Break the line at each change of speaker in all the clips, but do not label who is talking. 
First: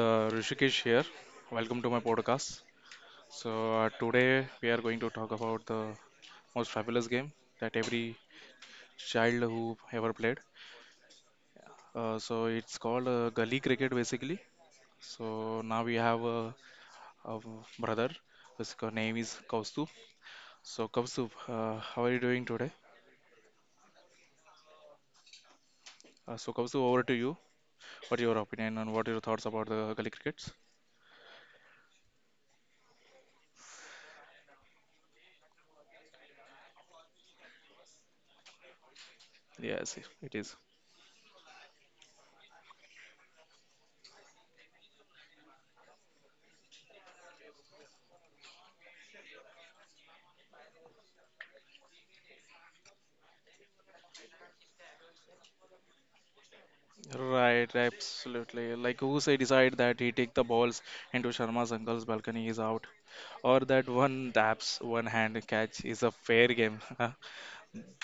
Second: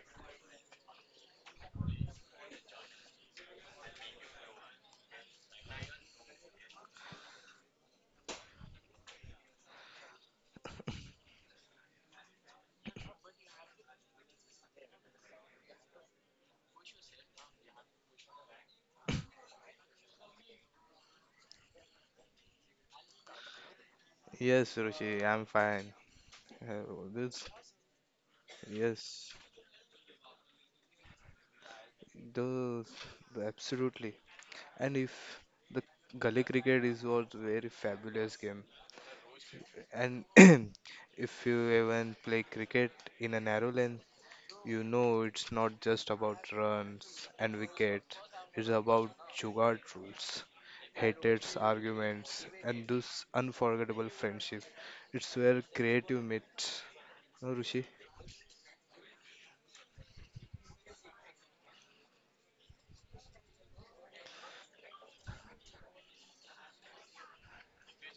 Rishikesh here. Welcome to my podcast. So today we are going to talk about the most fabulous game that every child who ever played. So it's called gully cricket basically. So now we have a brother. His name is Kaustubh. So Kaustubh, how are you doing today?
Yes, Ruchi, I'm fine.
So Kaustubh, over
Uh,
to you.
this,
What is your opinion and what are your
yes,
thoughts about the gully crickets?
those, absolutely. And if the gully cricket is also very fabulous game,
Yes,
and
it is.
if you even play cricket in a narrow lane, you know it's not just about runs and wicket. It's about jugaad rules, hated arguments, and those unforgettable friendship. It's where creative meets. No, Ruchi?
Right, absolutely. Like who say decide that he take the balls into Sharma's uncle's balcony is out, or that one taps one hand catch is a fair game.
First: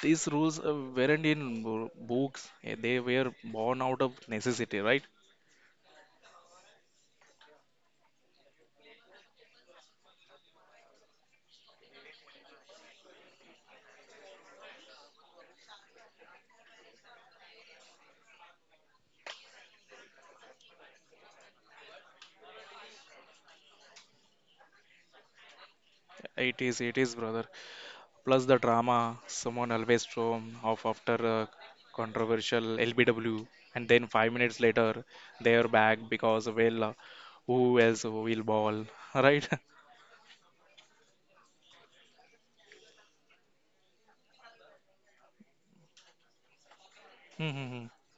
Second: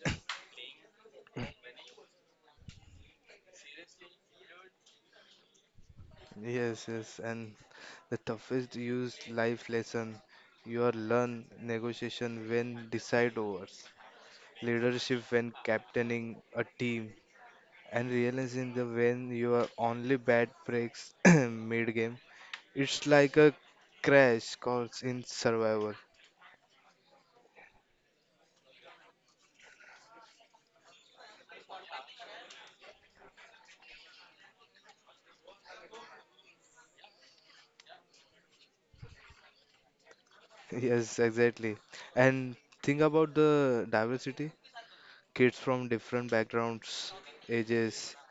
These rules weren't in books; they were born out of necessity, right?
Yes, yes, and the toughest used life lesson you are learn negotiation when decide overs, leadership when captaining a team, and realizing the when your only bad breaks mid game. It's like a crash course in survival.
It is, brother. Plus the drama, someone always storm off after a controversial LBW, and then 5 minutes later they are back because well, who else will ball, right?
Yes, exactly. And think about the diversity. Kids from different backgrounds, ages,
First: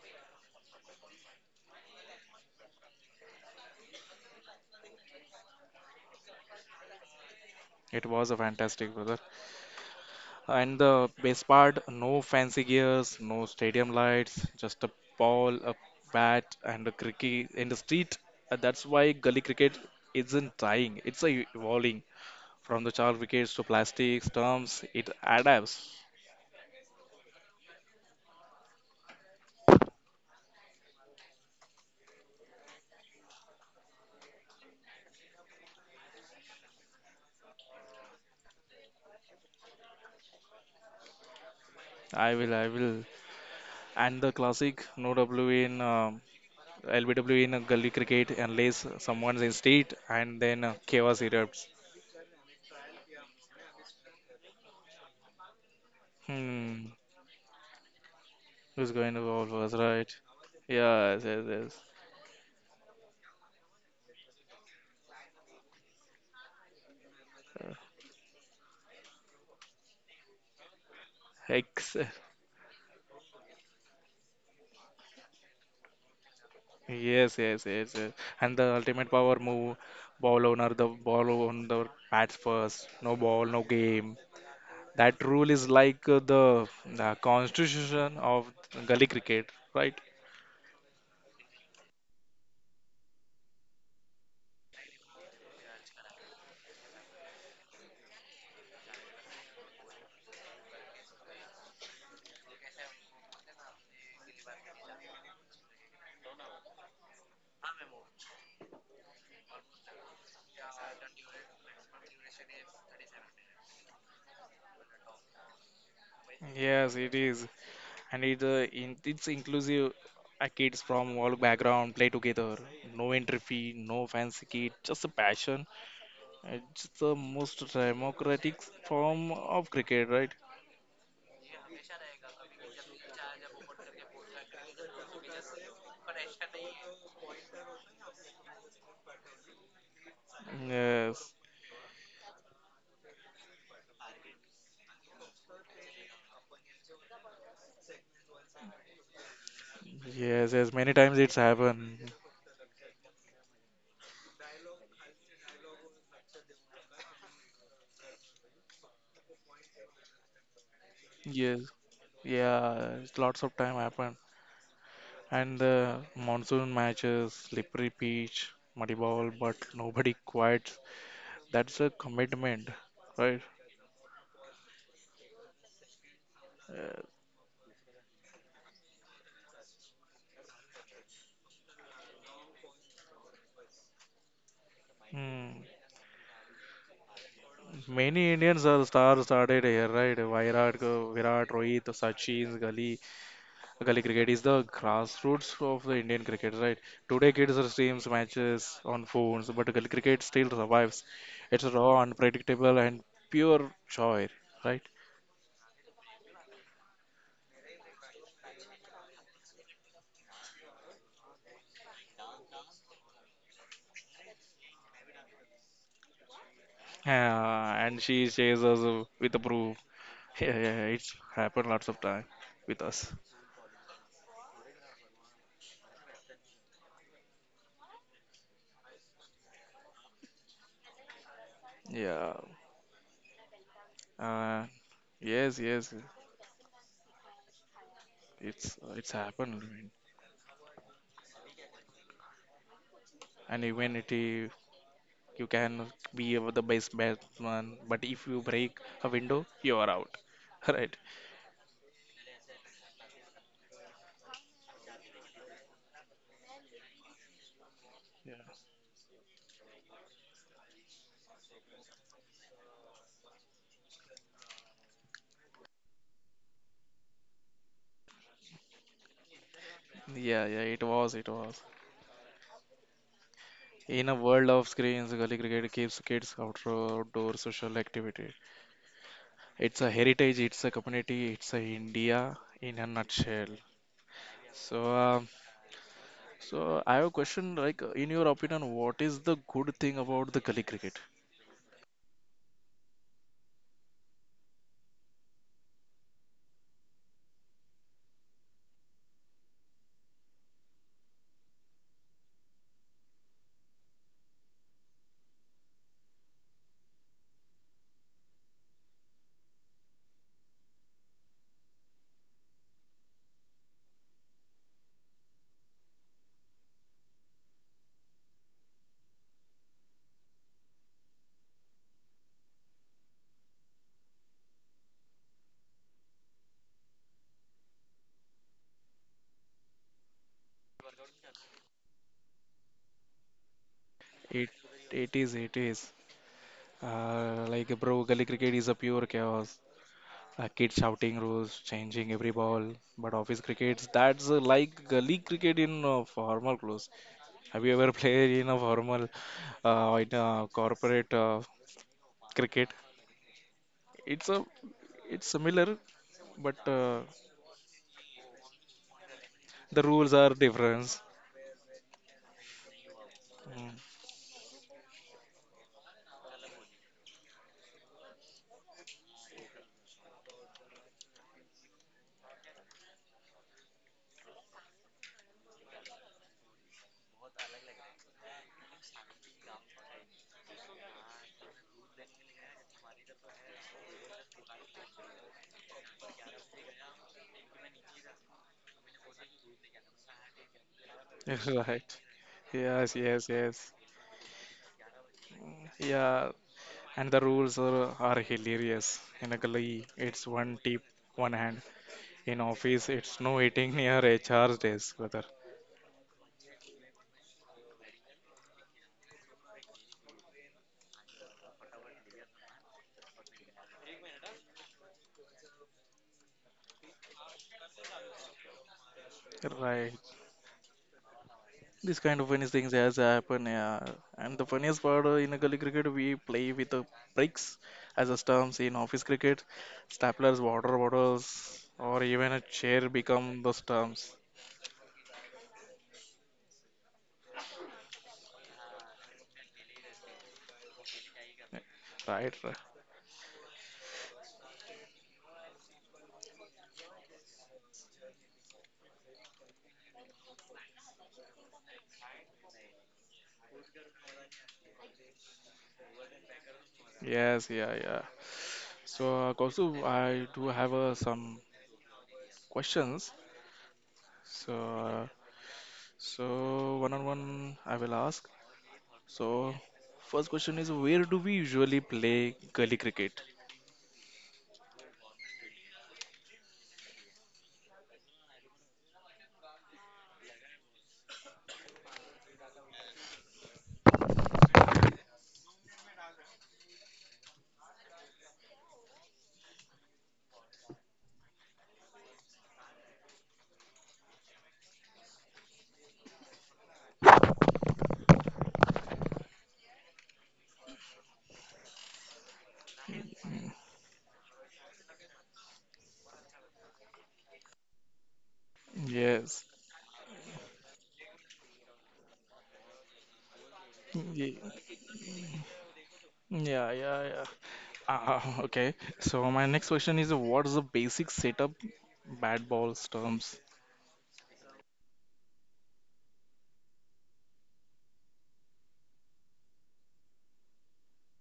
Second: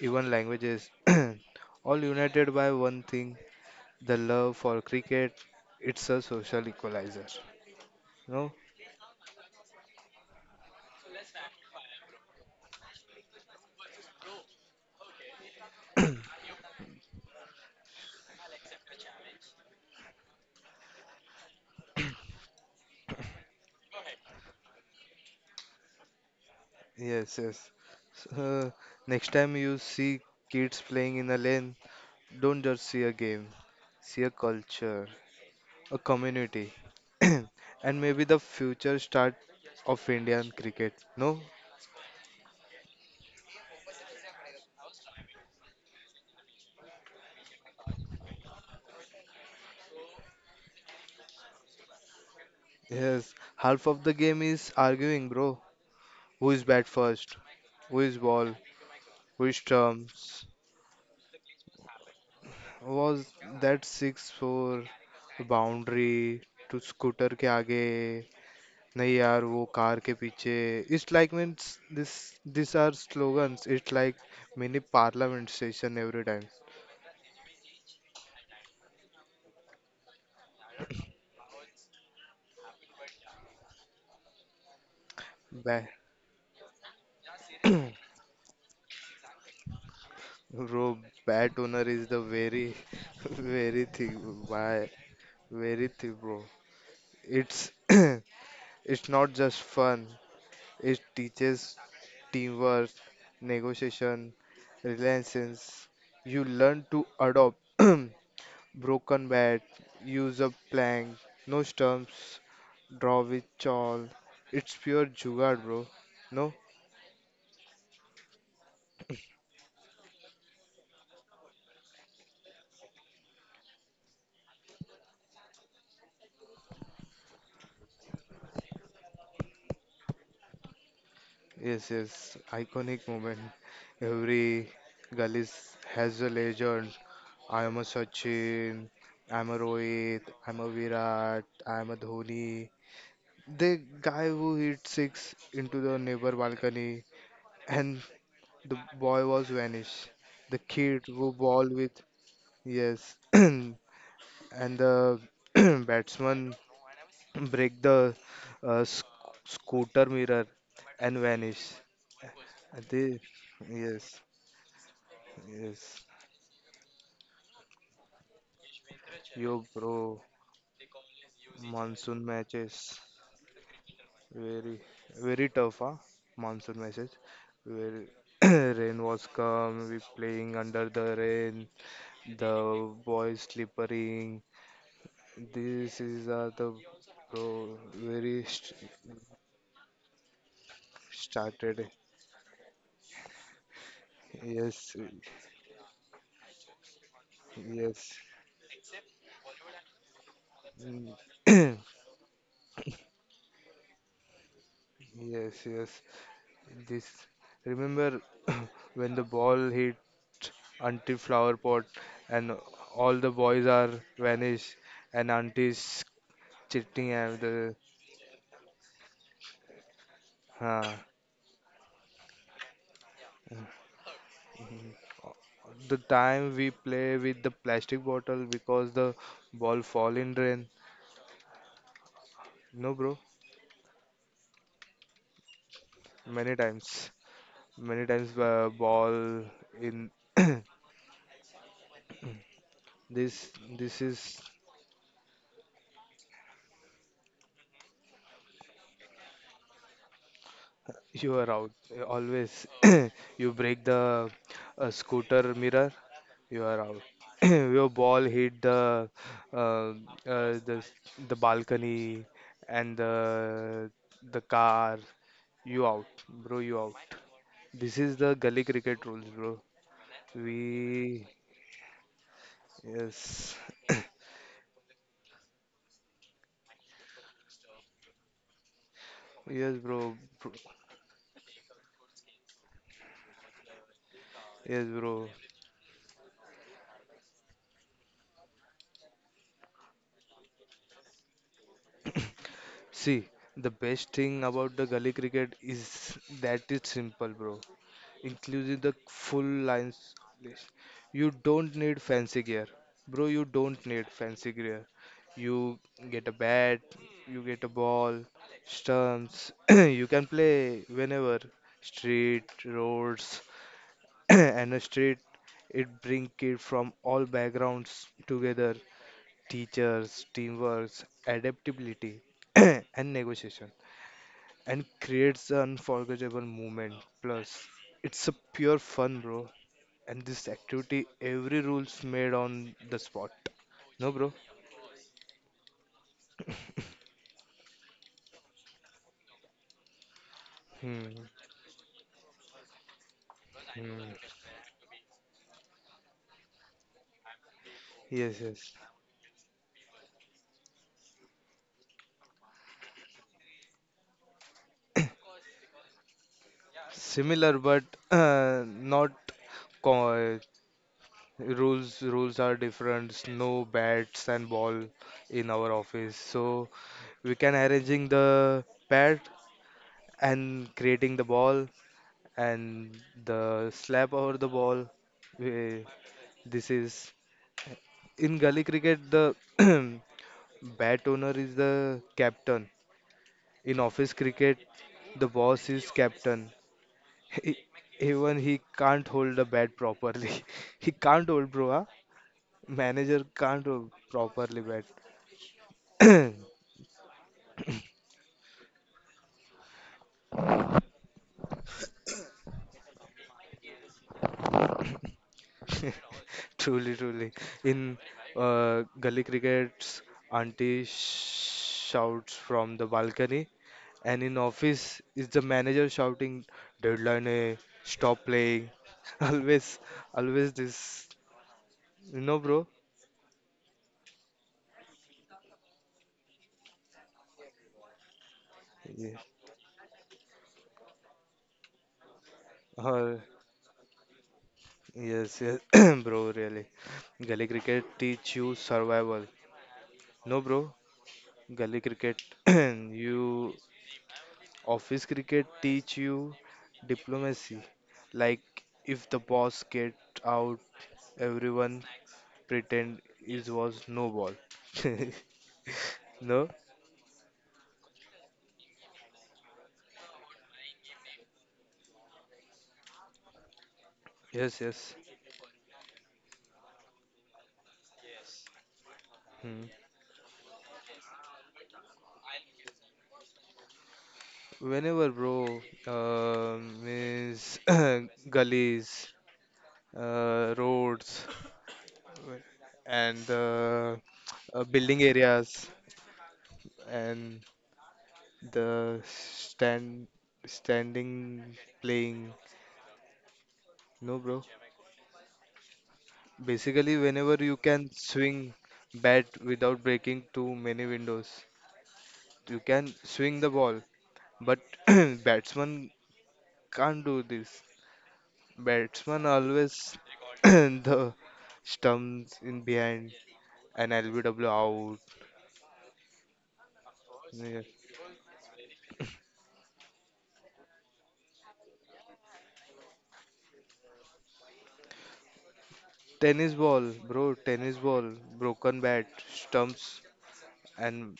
even languages, all united by one thing, the love for cricket. It's a social equalizer.
It was a
No?
fantastic, brother. And the best part, no fancy gears, no stadium lights, just a ball, a bat, and a cricket in the street. That's why gully cricket isn't dying. It's a evolving from the char wickets to plastic stumps. It adapts.
Yes, yes. So, next time you see kids playing in a lane, don't just see a game, see a culture, a community, and maybe the future start of Indian cricket. No?
I will, I will. And the classic no W in LBW in a gully cricket unless someone's in street and then chaos erupts.
Yes, half of the game is arguing, bro. Who is bat
Hmm,
first? Who is ball?
who's going to
Who
bowl
is
first, right?
stumps?
Yes, yes, yes.
Was that 6-4 boundary to scooter के आगे नहीं यार वो car के पीछे, it's like means
Ex-
this, these are slogans, it's like mini parliament session every time.
yes, yes, yes, yes. And the ultimate power move, ball owner, the ball on the bats first. No ball, no game. That rule is
Bae,
like the constitution of gully cricket, right?
bro, bad owner is the very very thing, by bro, it's not just fun, it teaches teamwork, negotiation, relentless. You learn to adopt broken bat, use a plank, no stumps, draw with chawl. It's pure jugaad, bro. No?
Yes, it is, and it's inclusive. Kids from all background play together. No entry fee, no fancy kit, just a passion. It's the most democratic form of cricket, right?
Yes, yes. Iconic moment. Every gully has a legend. I am a Sachin. I'm a Rohit. I'm a
Yes.
Virat. I'm a Dhoni. The guy who hit six into the neighbor balcony and the boy was vanished.
Yes,
The
yes, many
kid
times
who
it's
ball with,
happened.
yes, and the batsman break the uh, sc- scooter mirror and vanish.
Yes, yeah,
The,
it's lots of time happened.
yes,
And
yes.
the monsoon matches, slippery pitch, muddy ball, but
Yo,
nobody
bro,
quits. That's a
monsoon
commitment,
matches
right?
very very tough, huh? Monsoon
Uh,
matches. Very rain was come. We playing under the rain. The boys slippering.
hmm.
This is the bro
Many
very
Indians
st-
are star started here, right? Virat, Virat, Rohit,
started.
Sachin, Gali, gully cricket is the
Yes,
grassroots of the Indian cricket, right? Today, kids are streams
yes,
matches on phones, but gully cricket still survives. It's
mm,
raw, unpredictable, and pure joy, right?
yes, yes. This remember when the ball hit auntie flower pot and all the boys are vanished and auntie's chitting and
Yeah, and she shares us with the proof. Yeah, yeah,
uh,
it's happened lots of time with us.
the time we play with the plastic bottle because the ball fall in drain.
Yeah.
No, bro,
Uh, yes, yes.
many times. Many times
It's
ball
happened.
in,
And
this
even it,
this
uh,
is.
you can be the best batsman, but if you break a window, you are out, right?
You are out always, you break the scooter mirror, you are out, your ball hit uh, uh, the the balcony and the car, you out bro, you out, this is the gully cricket rules, bro.
Yeah, yeah,
We,
it was, it was.
yes,
In a world of screens, gully cricket keeps kids outdoor social activity. It's
yes
a
bro,
heritage, it's a community, it's a India in a nutshell.
yes
So, um,
bro.
so I have a question. Like, in your opinion, what is the good thing about the gully cricket?
See, the best thing about the gully cricket is that it's simple, bro. Including the full lines list. You don't need fancy gear. Bro, you don't need fancy gear. You get a bat, you get a ball, stumps. you can play whenever. Street, roads, and a street. It brings kids from all backgrounds together. Teachers, teamwork, adaptability, and negotiation, and creates an unforgettable moment. Plus, it's a pure fun, bro. And this activity, every rule's made on the spot. No, bro.
It, it is, it is. Like, bro, gully cricket is a pure chaos. Kids shouting
Hmm,
rules, changing every ball. But office crickets,
hmm.
that's like gully cricket in formal clothes. Have you ever played
Yes,
in a
yes.
formal in a corporate cricket? It's a it's similar, but
Similar, but not
the rules are
co-
different.
rules. Rules are different. No
Mm.
bats and ball in our office, so we can arranging the bat and creating the ball and the slap over the ball. We, this is. In gully cricket, the bat owner is the captain. In office cricket, the boss is captain. He, even he can't hold the bat properly. He can't hold, bro. Huh?
Right. Yes, yes,
Manager can't
yes.
hold properly bat.
Yeah, and the rules are hilarious. In a gully, it's one tip, one hand. In office, it's no eating near HR's desk, brother.
Truly, truly. In gully crickets, auntie shouts from the balcony, and in office is the manager shouting, deadline, eh, stop playing. Always,
Right.
always this,
These kind
you
of
know,
funny things
bro.
has happened, yeah. And the funniest part in a gully cricket, we play with the bricks as a stumps in office
Yeah.
cricket, staplers, water bottles, or even a chair become
Uh,
the stumps.
yes, yes, bro, really. Gully cricket teach you survival. No, bro,
Yeah.
gully
Right?
cricket,
Right.
you, office cricket teach you diplomacy. Like if the boss get out, everyone pretend it was no ball. No?
Yes, yeah, yeah. So, Kausu, I do have some questions. So,
Yes, yes.
so one on one, I will ask. So,
Hmm.
first question is, where do we usually play gully cricket?
Whenever, bro, means gullies, roads, and the building areas, and the standing playing. No, bro. Basically, whenever you can swing bat without breaking too many windows, you can swing the ball. But batsman can't do this. Batsman
Yes.
always the stumps in behind an
Ye-
LBW out.
Yeah, yeah, yeah.
Yeah.
Okay. So my next question is, what's the basic setup? Bad balls terms.
Tennis ball, bro, tennis ball, broken bat, stumps, and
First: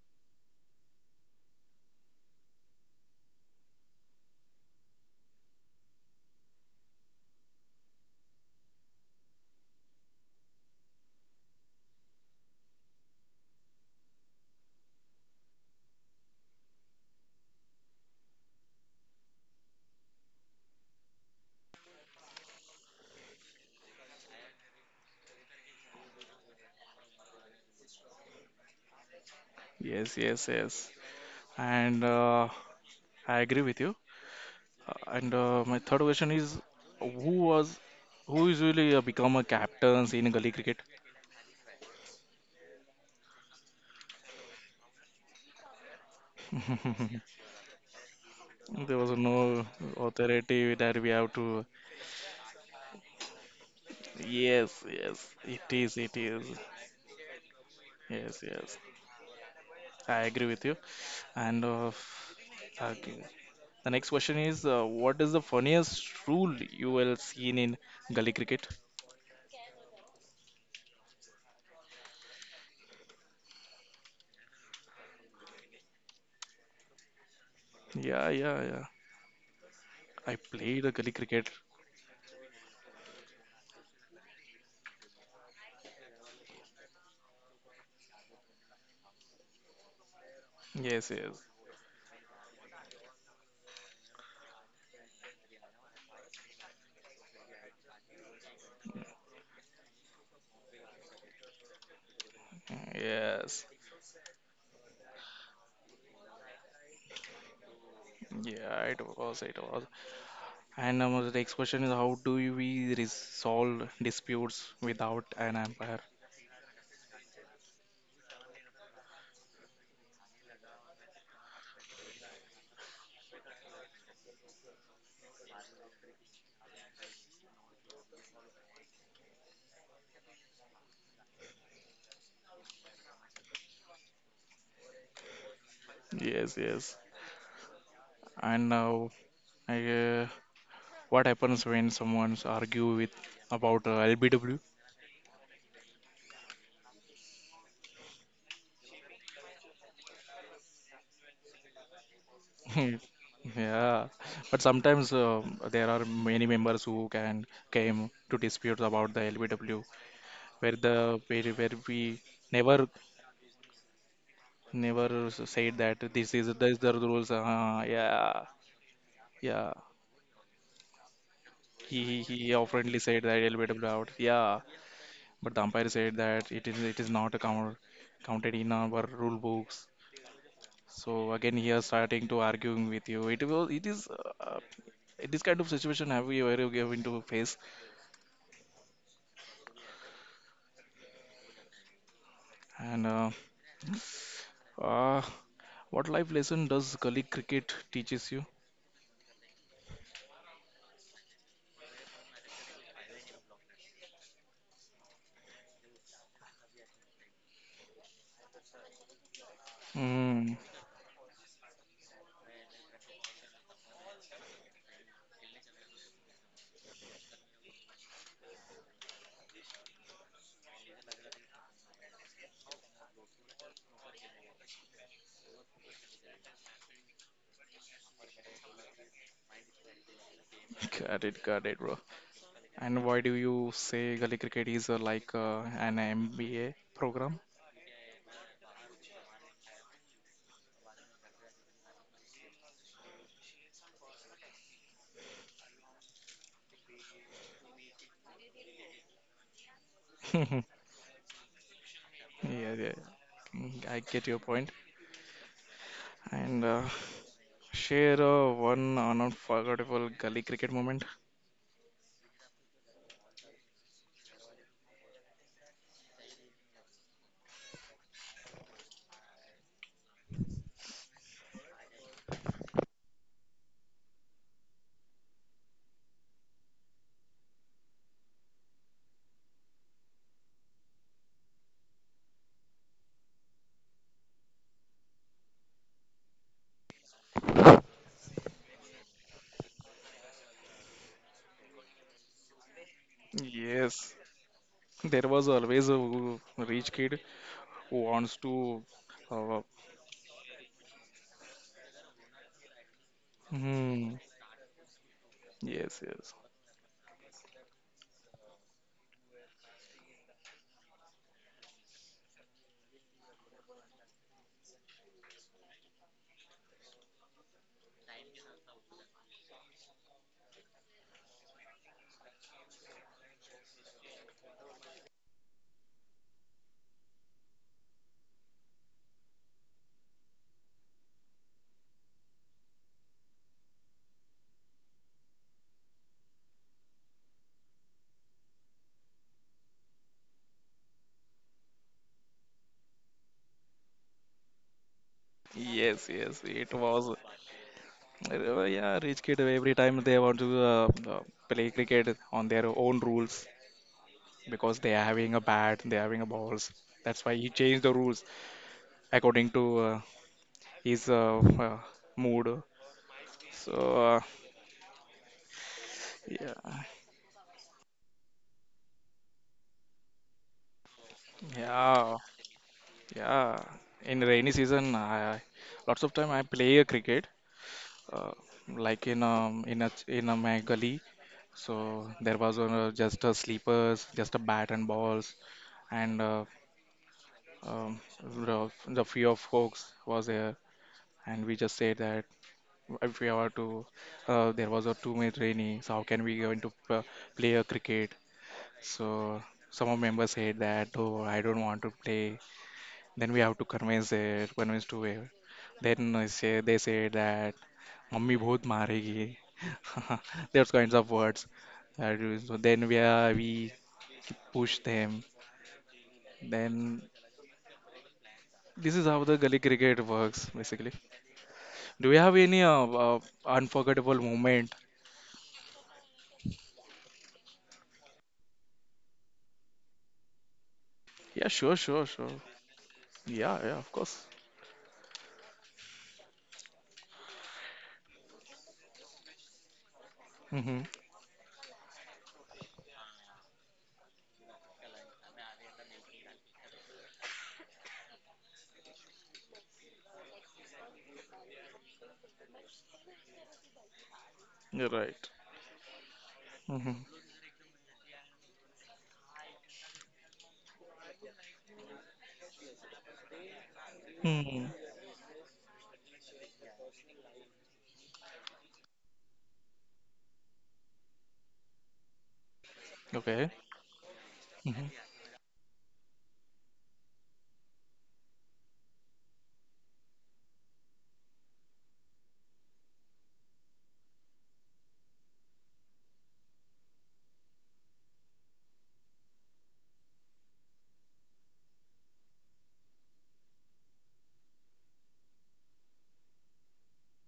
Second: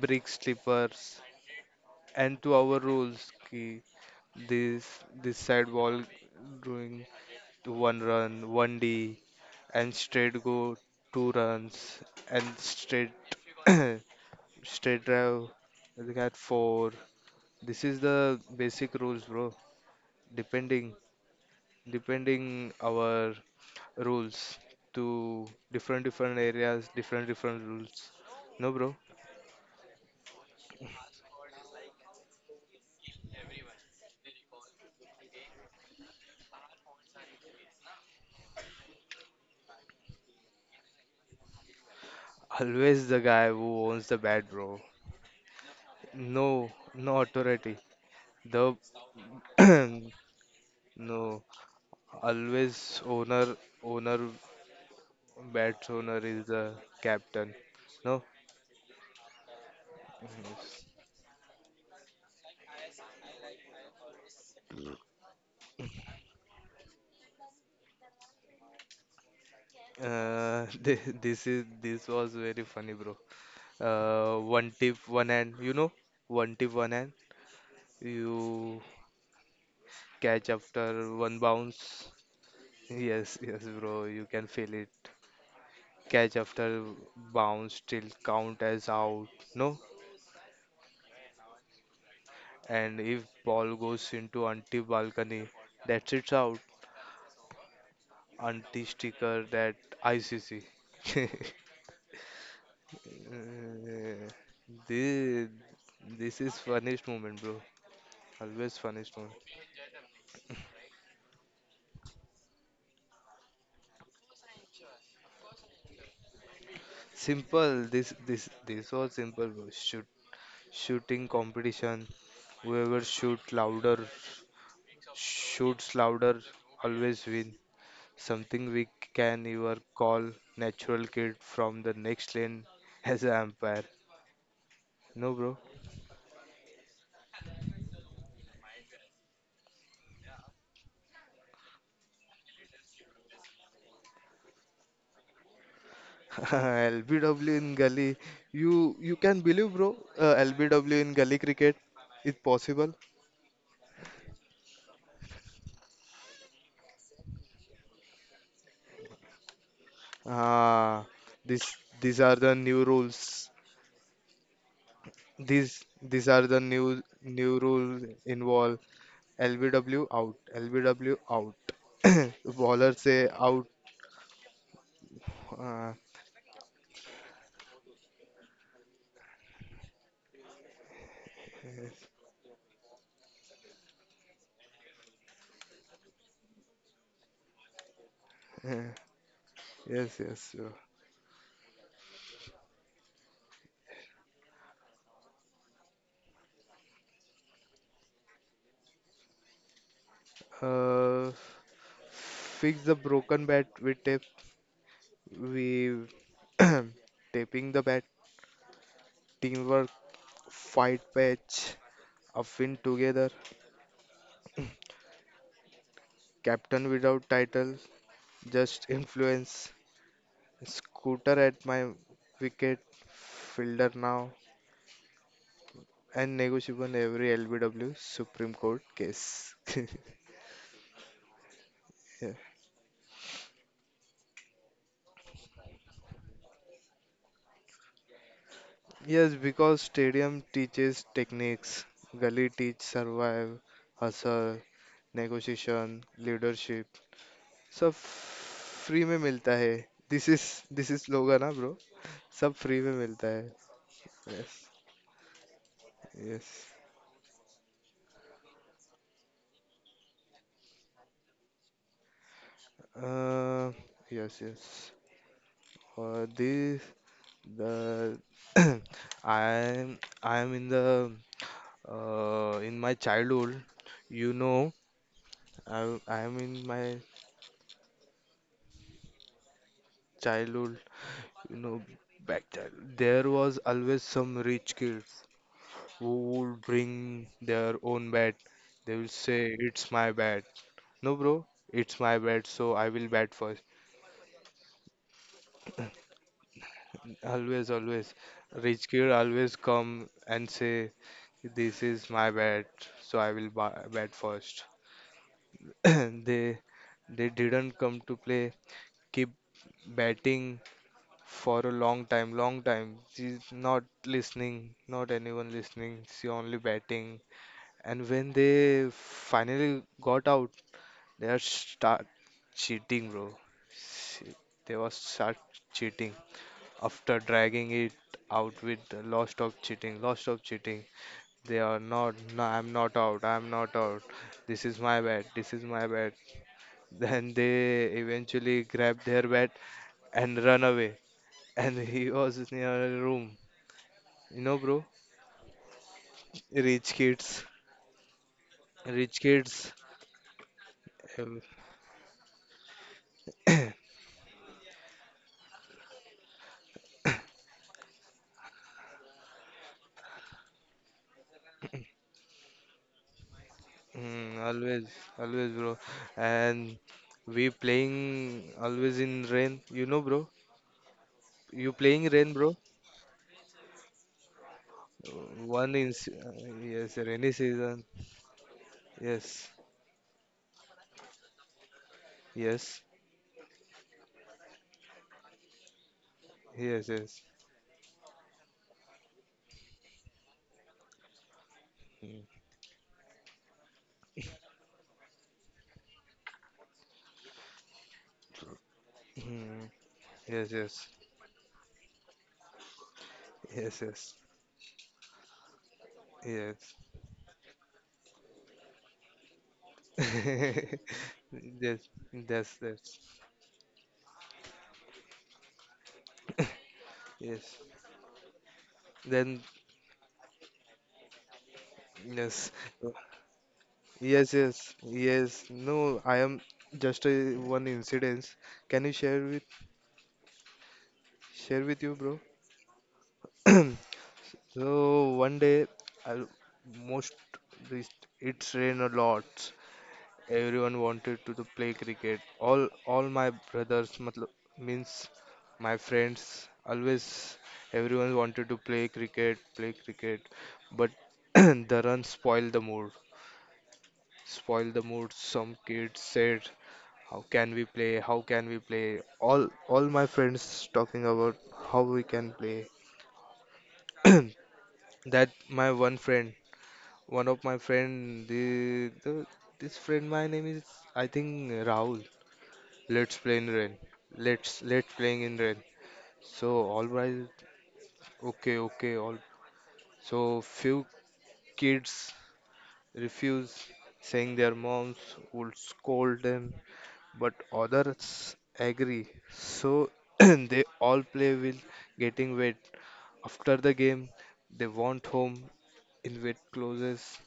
brick slippers. And to our rules, ki this, this side ball doing one run, one D, and straight go two runs, and straight, straight drive. We got four. This is the basic rules, bro. Depending depending our rules to different areas, different rules. No, bro.
Yes, yes, yes. And I agree with you. And My third question is, who was, who usually become a captains in gully cricket?
Always the guy who owns the bat, bro. No, no authority. The
There was no authority that we have
no,
to.
always owner, owner,
Yes, yes, it
bats
is, it
owner
is.
is the captain. No.
Yes, yes. I agree with you. And okay. The next question is, what is the funniest rule you will seen in gully cricket?
Thi- this is, this was very funny, bro. One tip, one hand. You know, one tip, one hand.
Yeah, yeah, yeah.
You
I
catch
played the gully
after
cricket.
one bounce. Yes, yes, bro. You can feel it. Catch after bounce still count as out, no?
Yes, yes,
And if ball goes into anti balcony, that's it's out. Anti sticker that ICC.
yes.
This this is funniest moment, bro. Always
Yeah, it
funniest moment.
was, it was. And The next question is, how we resolve disputes without an umpire?
Simple. This was simple, bro. Shooting competition. Whoever shoot louder, shoots louder, always win. Something we can even call natural kid from the next lane as an umpire. No, bro.
Yes, yes. And now, I, uh, what happens when someone's argue with about LBW?
LBW in gully. You can believe, bro. LBW in gully cricket is
Hmm.
possible.
Yeah, but sometimes there are many members who can came to disputes about the LBW,
Ah,
where
this
we
these are the
never
new rules.
never said
These
that
these
this
are
is
the
this the
new
rules.
new rules
Yeah,
involve
yeah.
LBW out, LBW out.
He
Bowler
oftenly
say
said that
out.
LBW out. Yeah, but the umpire
Ah,
said that it is not count, counted in our rule books. So again, here starting to arguing with you. It was it is This kind of situation have you ever given to face
yes, yes,
and. Uh, what life lesson does gully cricket teaches you?
bro. Fix the broken bat with tape. We taping the bat. Teamwork.
Mm,
Fight patch. Upwind together. Captain without title. Just influence. Scooter at my wicket. Fielder now. And negotiable every LBW Supreme Court case.
got it, got it, bro.
Yeah.
And why do you say gully cricket is like an MBA program?
Yes, because stadium teaches techniques, gully teach survive, hustle, negotiation, leadership. सब free में मिलता है, this is,
Yeah,
this is लोगा ना bro, सब free
yeah,
में मिलता है,
mm, I get your
yes,
point.
Yes,
And share one unforgettable gully cricket moment.
Yes, yes, और this the. I am, I am in the in my childhood, you know, I I am in my childhood, you know, back child. There was always some rich kids who would bring their own bat. They will say, "It's my bat." No, bro, it's my bet, so I will bat first.
Yes, there was always a rich kid
Always,
who
always.
wants to.
Rich kid always
Uh,
come and say, this is my bat, so I will
mm,
bat first.
yes, yes,
They they didn't come to play, keep batting for a long time, long time. She's not listening, not anyone listening, she only batting. And when they finally got out, they are start cheating, bro. She- They was start cheating, after dragging it out with lots of cheating, lots of cheating. They are not, no, I'm not out, I'm not out. This is my bad, this is my bad. Then they eventually grab their bat and run away. And he was in a room, you know, bro.
yes, yes. It
Rich
was.
kids,
Yeah, rich
rich
kid every
kids.
time they want to
um,
play cricket on their own rules because they are having a bat, they are having a balls. That's why he changed the rules according to his uh, mood. So
mm, always, always, bro. And
yeah,
we playing always in rain, you know, bro. You playing
yeah,
rain, bro?
yeah. In rainy season, I,
One in
lots of
se-
time I
uh,
play a
yes,
cricket,
rainy season.
uh, like
Yes,
in a my gully. So there was
yes,
just a sleepers, just a bat and balls, and
yes, yes.
the fear of hoax was there, and we just said
Mm,
that if we are to, there was a too much rainy, so how can we going to play a cricket? So
mm,
some of members
yes,
said
yes,
that, oh, I don't want to play. Then we have to
yes,
convince
yes,
it, convince to it. Then I say,
yes.
they say that, mummy बहुत मारेगी. Those kinds of words.
Yes,
So
that's
then
that's
we push them. Then
yes.
this is how the
Then
gully cricket works, basically. Do you have
yes,
any unforgettable
yes,
moment?
yes, yes. No, I am just a one incident. Can you share with,
Yeah, sure,
share
sure,
with you,
sure.
bro?
Yeah, yeah, of course.
So one day, I most this- it's rain a lot,
Mm-hmm.
everyone wanted to play cricket. All my brothers, matlab, means my friends, always everyone wanted to play cricket, play cricket. But the run spoiled the mood. Spoiled
You're
the mood.
right.
Some kids said,
Mm-hmm.
"How can we play? How can we play?" All my friends talking about how we can play.
Mm.
That my one friend, one of my friend, the this friend, my name is I think Rahul. Let's play
Okay.
in rain. Let's
Hmm.
let's playing in rain. So all right, okay, okay, all. So few kids refuse, saying their moms would scold them, but others agree. So they all play with getting wet. After the game, they want home in wet clothes.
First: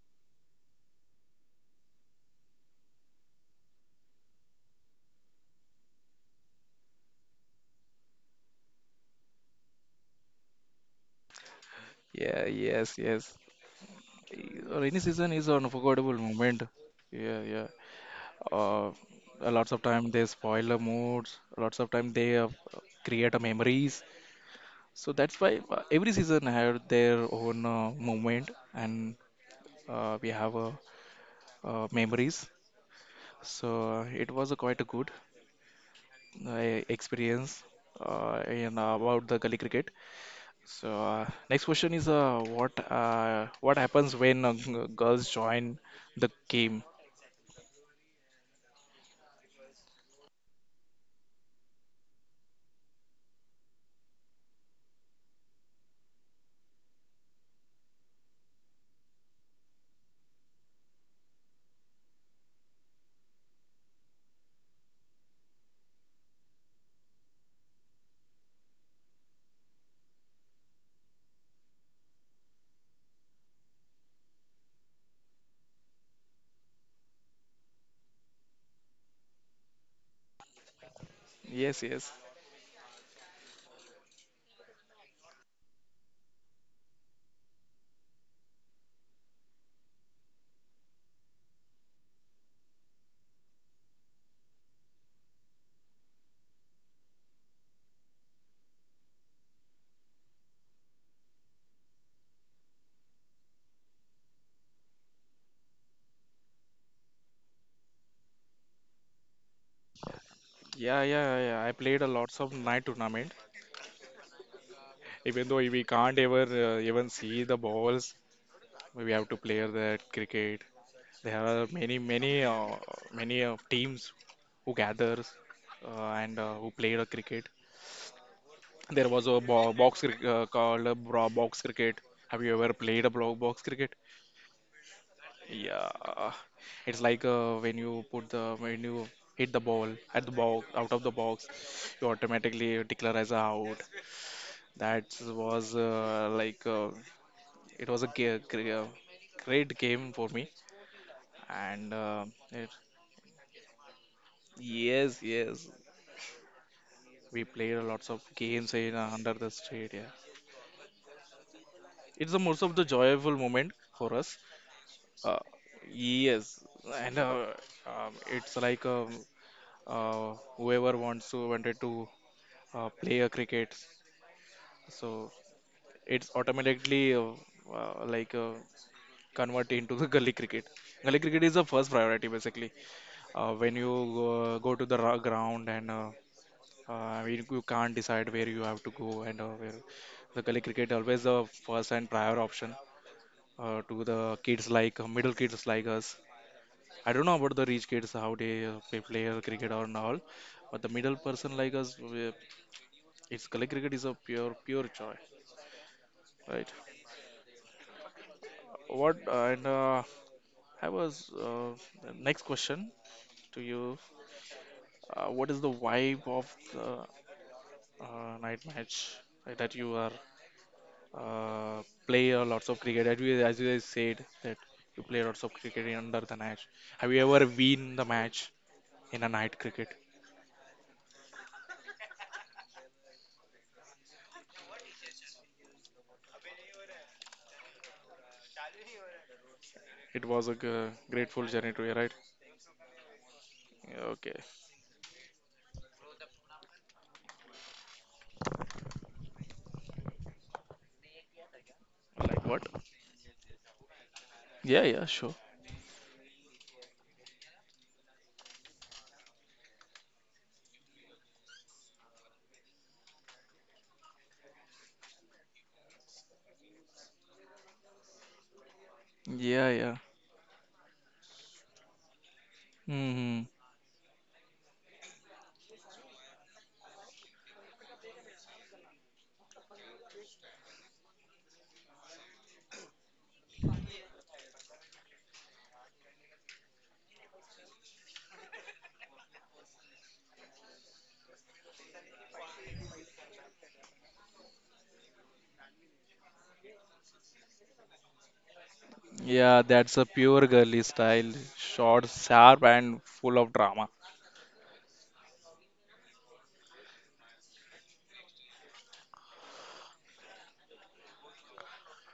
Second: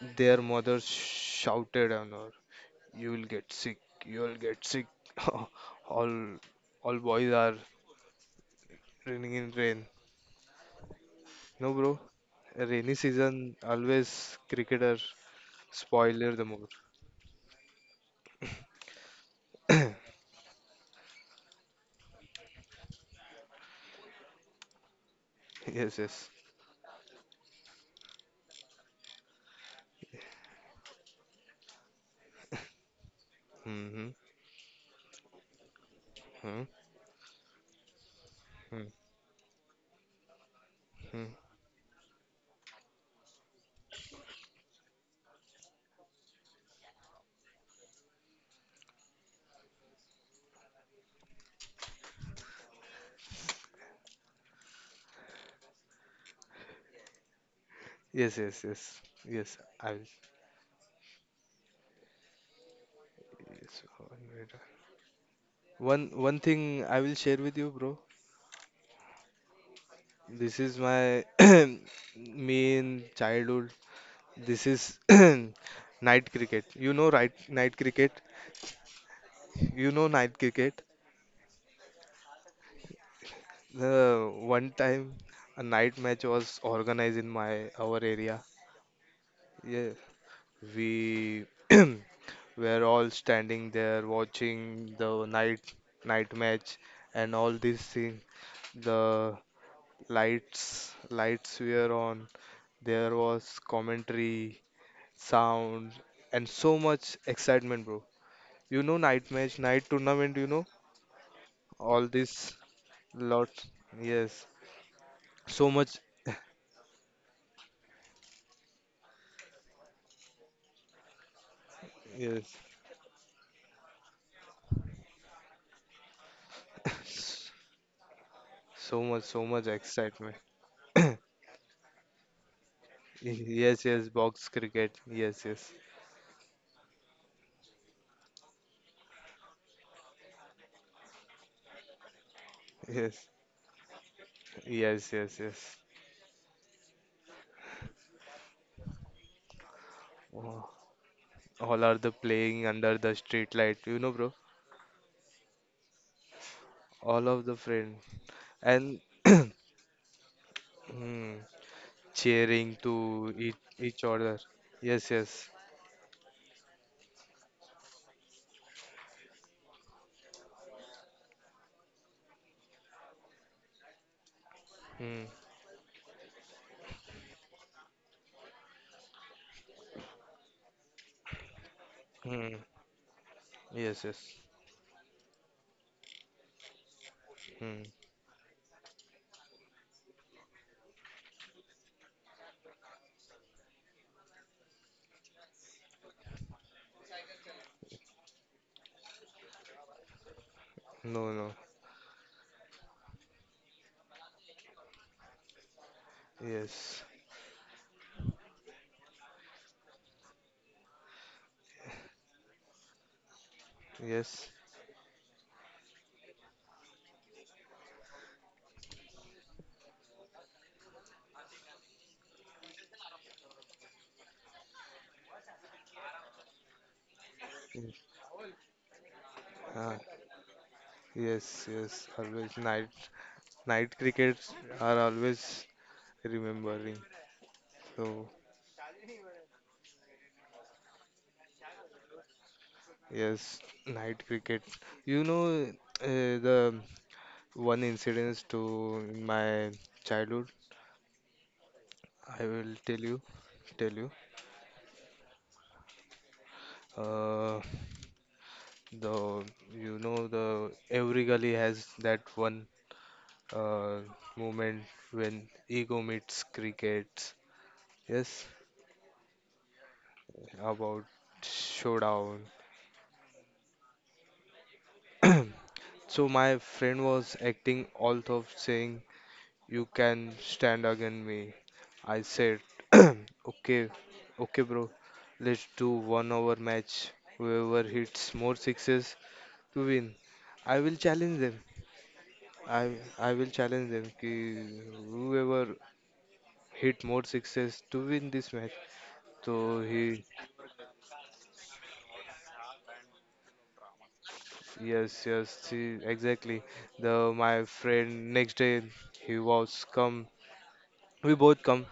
Their mother shouted on her, "You will get sick. You will get sick." all all boys are running in rain. No, bro,
Yeah,
rainy
yes, yes.
season always cricketer
Rainy season is an unforgettable
spoiler the
moment.
mood.
Yeah, yeah. Uh, a lots of time they spoil the moods. Lots of time they create a memories. So that's why
Yes,
every
yes.
season have their own moment, and we have memories. So
Mm-hmm.
it was quite a good.
Hmm,
My experience in
hmm,
about the gully cricket. So
hmm.
next question is what happens when girls join the game?
Yes, yes, yes. Yes, I will. Yes. One minute. One thing I will share with you, bro. This is my me in childhood. This is night cricket. You know, right? Night cricket. You know, night cricket.
Yes, yes,
The one time a night match was organized in my our area. Yeah, we were all standing there watching the night match and all these things. The lights were on. There was commentary, sound, and so much excitement, bro. You know, night match, night tournament.
yeah, yeah, yeah. Yeah. I played
All
a lots
this
of night tournament.
lot. Yes,
Even though
so
we
much.
can't ever even see the balls, we have to play that cricket. There are many, many,
Yes,
many teams who gathers and who played a cricket.
so
There
much,
was a
so much excitement.
called a box cricket. Have you ever played a box
Yes,
cricket?
yes, box cricket. Yes, yes,
Yeah, it's like when you put the when you hit the ball at the box out of the box, you automatically declare as
yes.
a out. That
Yes, yes,
was
yes.
it was a great game for me,
Oh,
and
all are the
it,
playing under the street light, bro.
yes, yes, we played lots of
All of the
games in
friend
under the street. Yeah,
and
it's the
hmm,
most of the joyful moment
cheering
for
to
us.
each
Uh,
other. Yes, yes.
yes, and it's like whoever wants to wanted to play a cricket, so
Hmm,
it's automatically uh, like uh, convert into the gully cricket. Gully cricket is the first priority basically.
hmm.
When you go
Yes,
to the
yes.
ground and you, you can't decide where
Hmm.
you have to go and where the gully cricket always the first and prior option to the kids like middle kids like us. I don't know about the rich kids how they play cricket or not, but the middle person like
No,
us,
no.
we- it's like cricket is a pure pure joy, right?
Yes,
What and I was next question to you.
yes.
What is the vibe of the night match that you are play a lots of cricket? As you guys said that you play lots of cricket in under the match. Have you ever
Mm,
win the match in a night cricket?
ah, yes, yes. Always night crickets are always remembering. So
It was a grateful journey to you, right?
yes,
Yeah,
night
okay.
cricket. You know, the one incident to in my childhood, I
Like what?
will tell you.
Yeah, yeah, sure.
uh, the you know, the every gully has that one uh, moment when ego meets cricket, yes,
Yeah, yeah.
about showdown.
Hmm.
So my friend was acting all of saying, "You can stand against me." I said, "Okay, okay, bro, let's do 1 hour match. Whoever hits more sixes to win." I will challenge them. I I will challenge them. Ki whoever hit more sixes to win this match.
Yeah,
So
that's a
he,
pure girly style. Short, sharp, and full of drama.
yes, yes, he, exactly. The My friend next day he was come. We both come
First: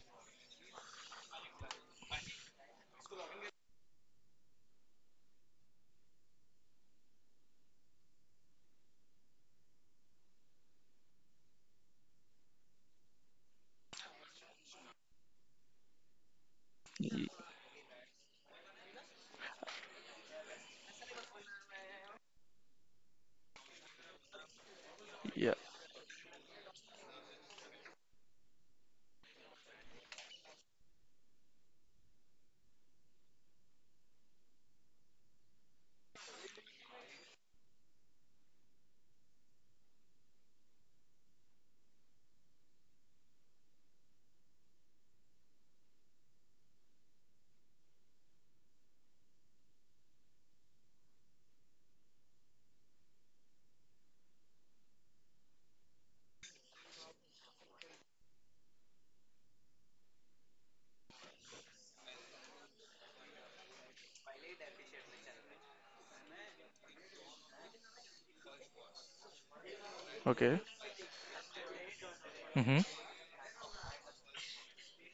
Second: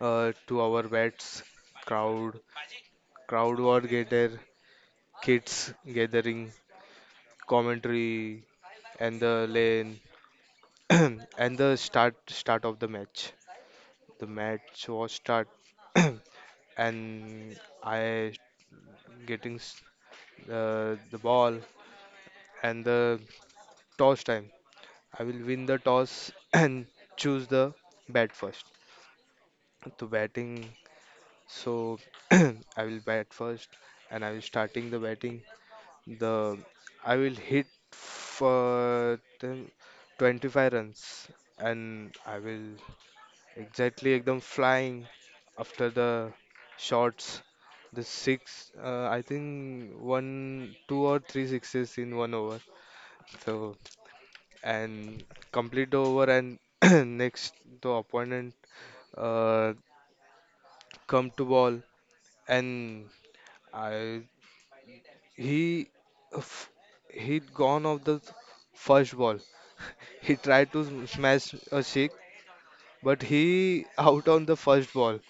to our bets. Crowd, crowd were gathered. Kids gathering, commentary, and the lane, and the start of the match. The match was start, and I getting the ball and the toss time. I will win
Yeah.
the toss and choose the bat first. To batting, so I will bat first, and I will starting the batting. The I will hit for them 25 runs, and I will exactly ekdam flying after the shots. The six, I think one, two or three sixes in one over. So and complete the over, and next the opponent uh, come to ball, and I he f- he gone off the first ball. He tried
Okay.
to smash a Sikh,
Mm-hmm.
but he out on the first ball.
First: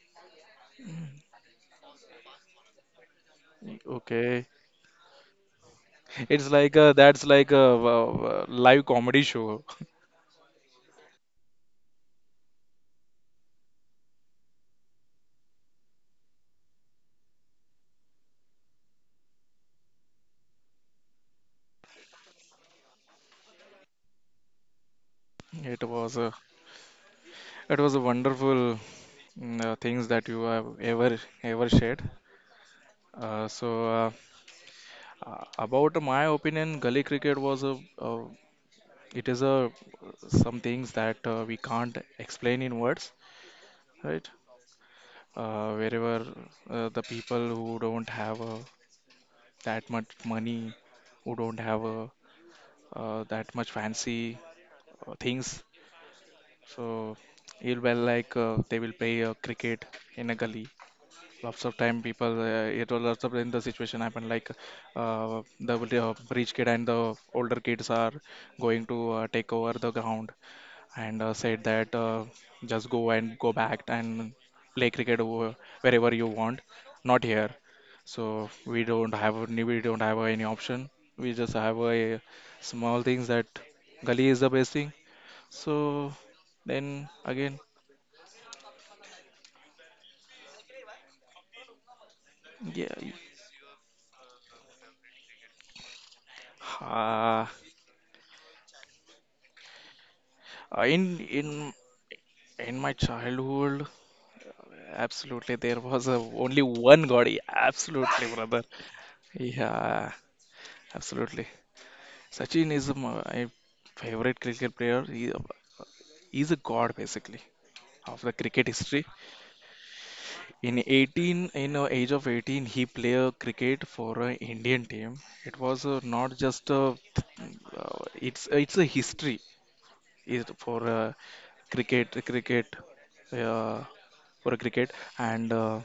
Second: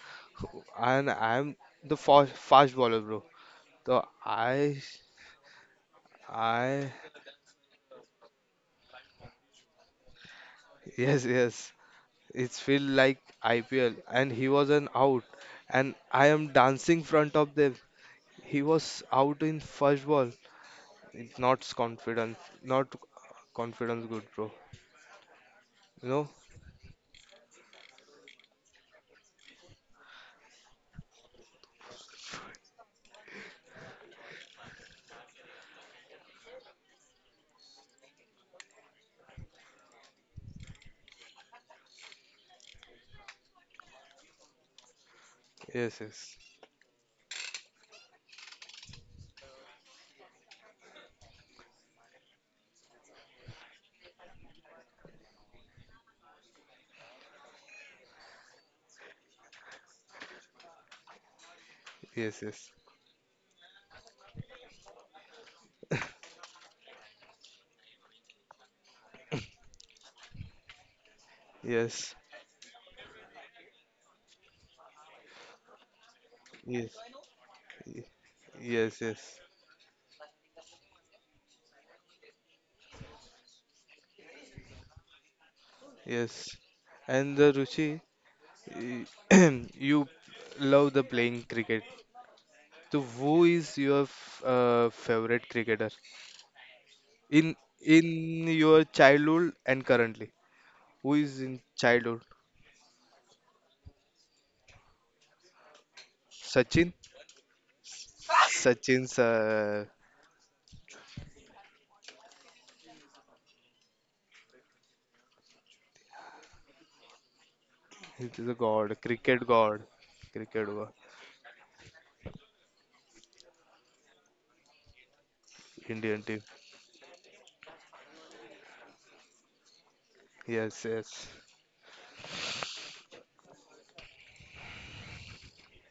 And I'm the fast bowler, bro. So
Okay. It's like
I,
a, that's like a, live comedy show.
yes, yes. It's feel like IPL, and he was an out, and I am dancing front of them. He was out in first ball. It's not confidence, not confidence good, bro.
It
You
was
know?
a, it was a wonderful things that you have ever shared. Uh, so uh, about my opinion, gully cricket was a it is a some things that we can't explain in words, right?
Yes, yes,
Wherever the people who don't have that much money, who don't have that much fancy things, so it will like they will play cricket in a gully. Lots of time
yes,
people,
yes,
it was lots of time the situation happened like the rich kid and the older kids are going to take over the ground and said that
yes,
just go and go back and play cricket wherever you want,
yes,
not here.
y-
So
yes, yes.
we don't have any option. We just have a small things that gully is the best thing. So
Yes.
then
And the
again,
Ruchi, y- you love the playing cricket.
yeah,
So who is your favorite cricketer in
uh,
in your childhood and currently? Who
in
is in
in
childhood?
in my childhood, absolutely there was a, only
Sachin?
one god. Absolutely, brother.
Sachin's
Yeah, absolutely. Sachin is my favorite cricket player. He is a god basically of the
He's a
cricket
god,
history.
cricket god, cricket god,
In 18, in age of 18, he played cricket for an Indian team. It was
Indian team.
not just a, it's a history is
Yes,
for
yes.
cricket uh, for a cricket and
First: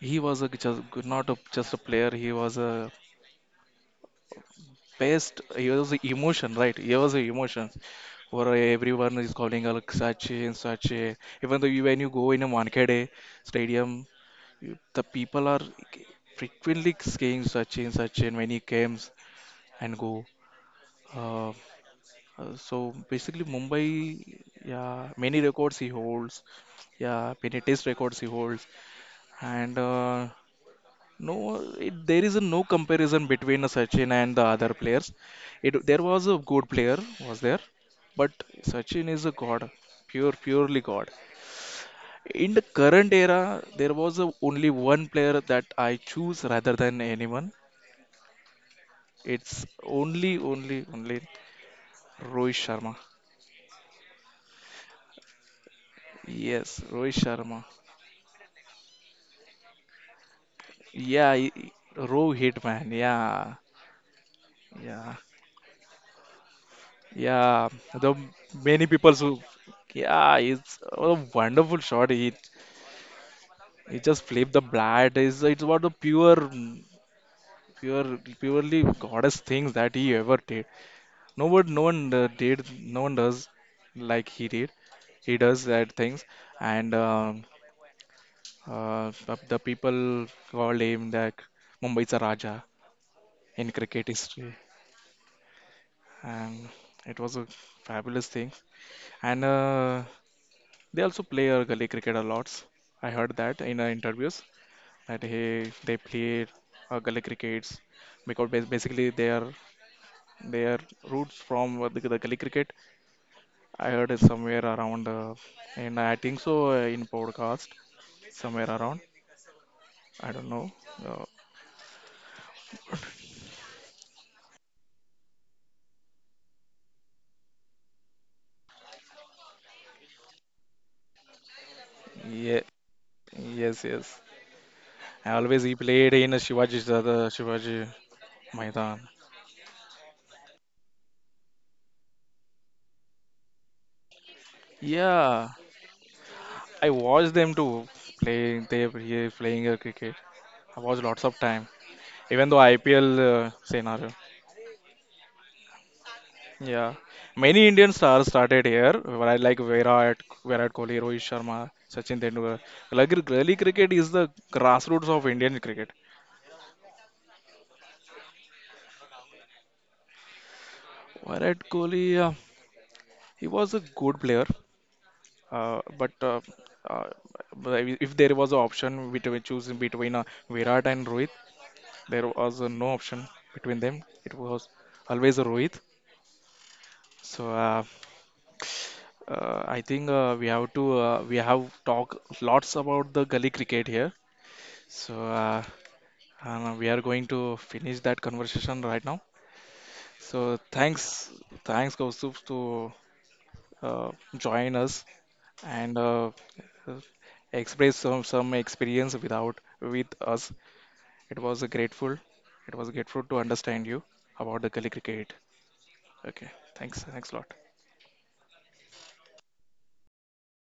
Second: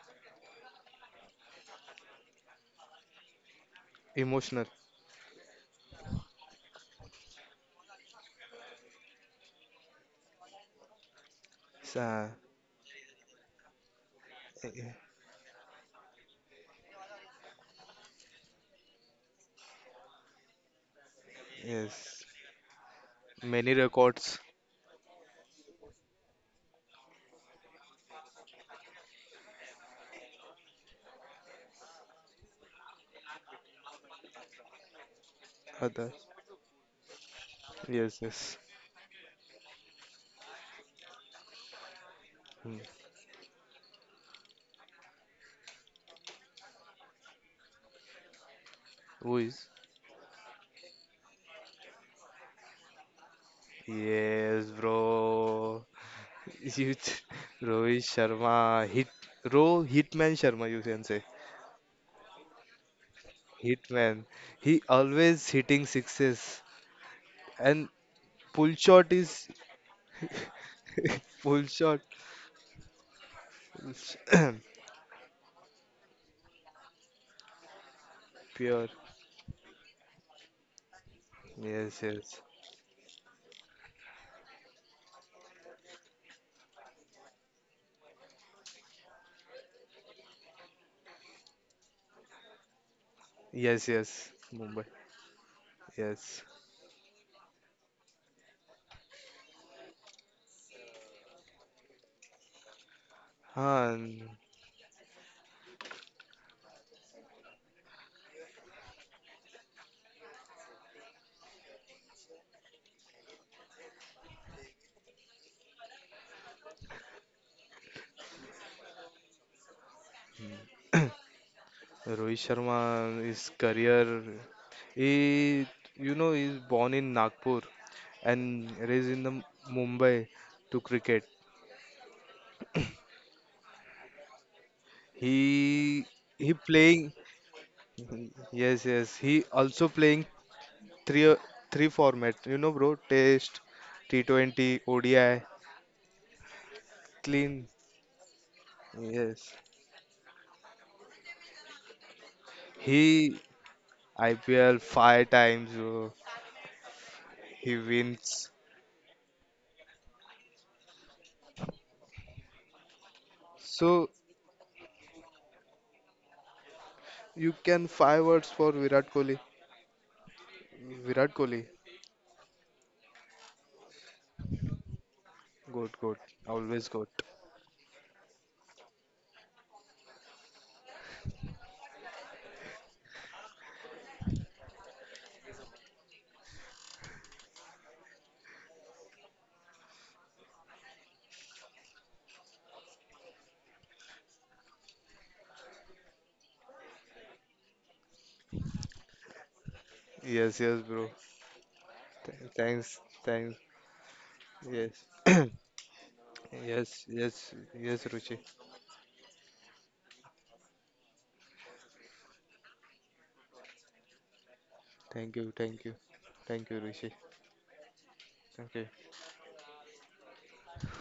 he was a, just not a, just a player. He was a
Emotional.
best it was the emotion, right? It was the emotion where everyone is calling her like such and such a even though you,
S-
when you go
Uh,
in a Wankhede stadium the people are frequently saying such and such and when he comes and go uh,
yes.
so basically
Many
Mumbai,
records.
yeah many records he holds, yeah many test records he holds, and no, it, there is a no comparison between Sachin and the other players. It, there
Other.
was a good player, was there,
Yes,
but
yes.
Sachin is a god, pure, purely god. In the
Hmm.
current era, there was a, only one player that I choose rather than anyone.
Who
It's
is?
only, only, only Rohit Sharma.
Yes, bro.
Yes,
You, t-
Rohit Sharma.
Rohit Sharma, hit, Ro Hitman Sharma, you can say.
Yeah, Rohit man. Yeah,
Hitman. He
yeah,
always hitting sixes.
yeah.
And
The
pull
many
shot
people who.
is
Yeah, it's a
pull
wonderful
shot.
shot. He just flipped the bat. It's what the pure, purely
Pure.
goddess things that he ever did. No
Yes,
one
yes.
did, no one does like he did. He does that things, and the people called him that Mumbai's a Raja in
Yes,
cricket
yes.
history,
Mumbai. Yes.
and it was a fabulous thing. And they also play gully cricket a lot. I heard that in
Huh, and
interviews. That he they play gully crickets because basically they are roots from the gully cricket. I heard it somewhere around, and I think so in podcast somewhere around. I don't know. Uh,
Rohit Sharma, his career, he, you know, he's born in Nagpur and raised in the Mumbai to cricket.
yeah, yes, yes. I always he
He
played in a
he
Shivaji's the
playing
Shivaji
yes,
Maidan.
yes, he also playing three three formats, you know, bro. Test, T20, ODI,
Yeah, I watched them
clean,
too playing. They were here
yes,
playing cricket. I watched lots of time, even though IPL
he
scenario.
IPL five times, bro.
Yeah, many
He
Indian stars
wins.
started here, like Virat, Virat Kohli, Rohit Sharma, Sachin Tendulkar. Like really, cricket is
So
the grassroots of Indian cricket.
you can five words for Virat Kohli. Virat
Virat
Kohli,
Kohli, he was a good player, uh,
good,
but
good,
uh,
always
uh,
good.
but if there was an option between choosing between Virat and Rohit, there was no option between them. It was always a Rohit. So I think we have talked lots about the gully cricket here. So, and we are going to finish that conversation right now. So,
Yes, yes, bro.
thanks, thanks, Kaustuv, to
Thanks, thanks,
join
yes
us and
yes, yes,
express
yes, Ruchi,
some experience without with us. It was a grateful. It was grateful to understand you about the Kali cricket.
thank you, thank you,
Okay,
thank you,
thanks,
Ruchi.
thanks a lot.
Ok,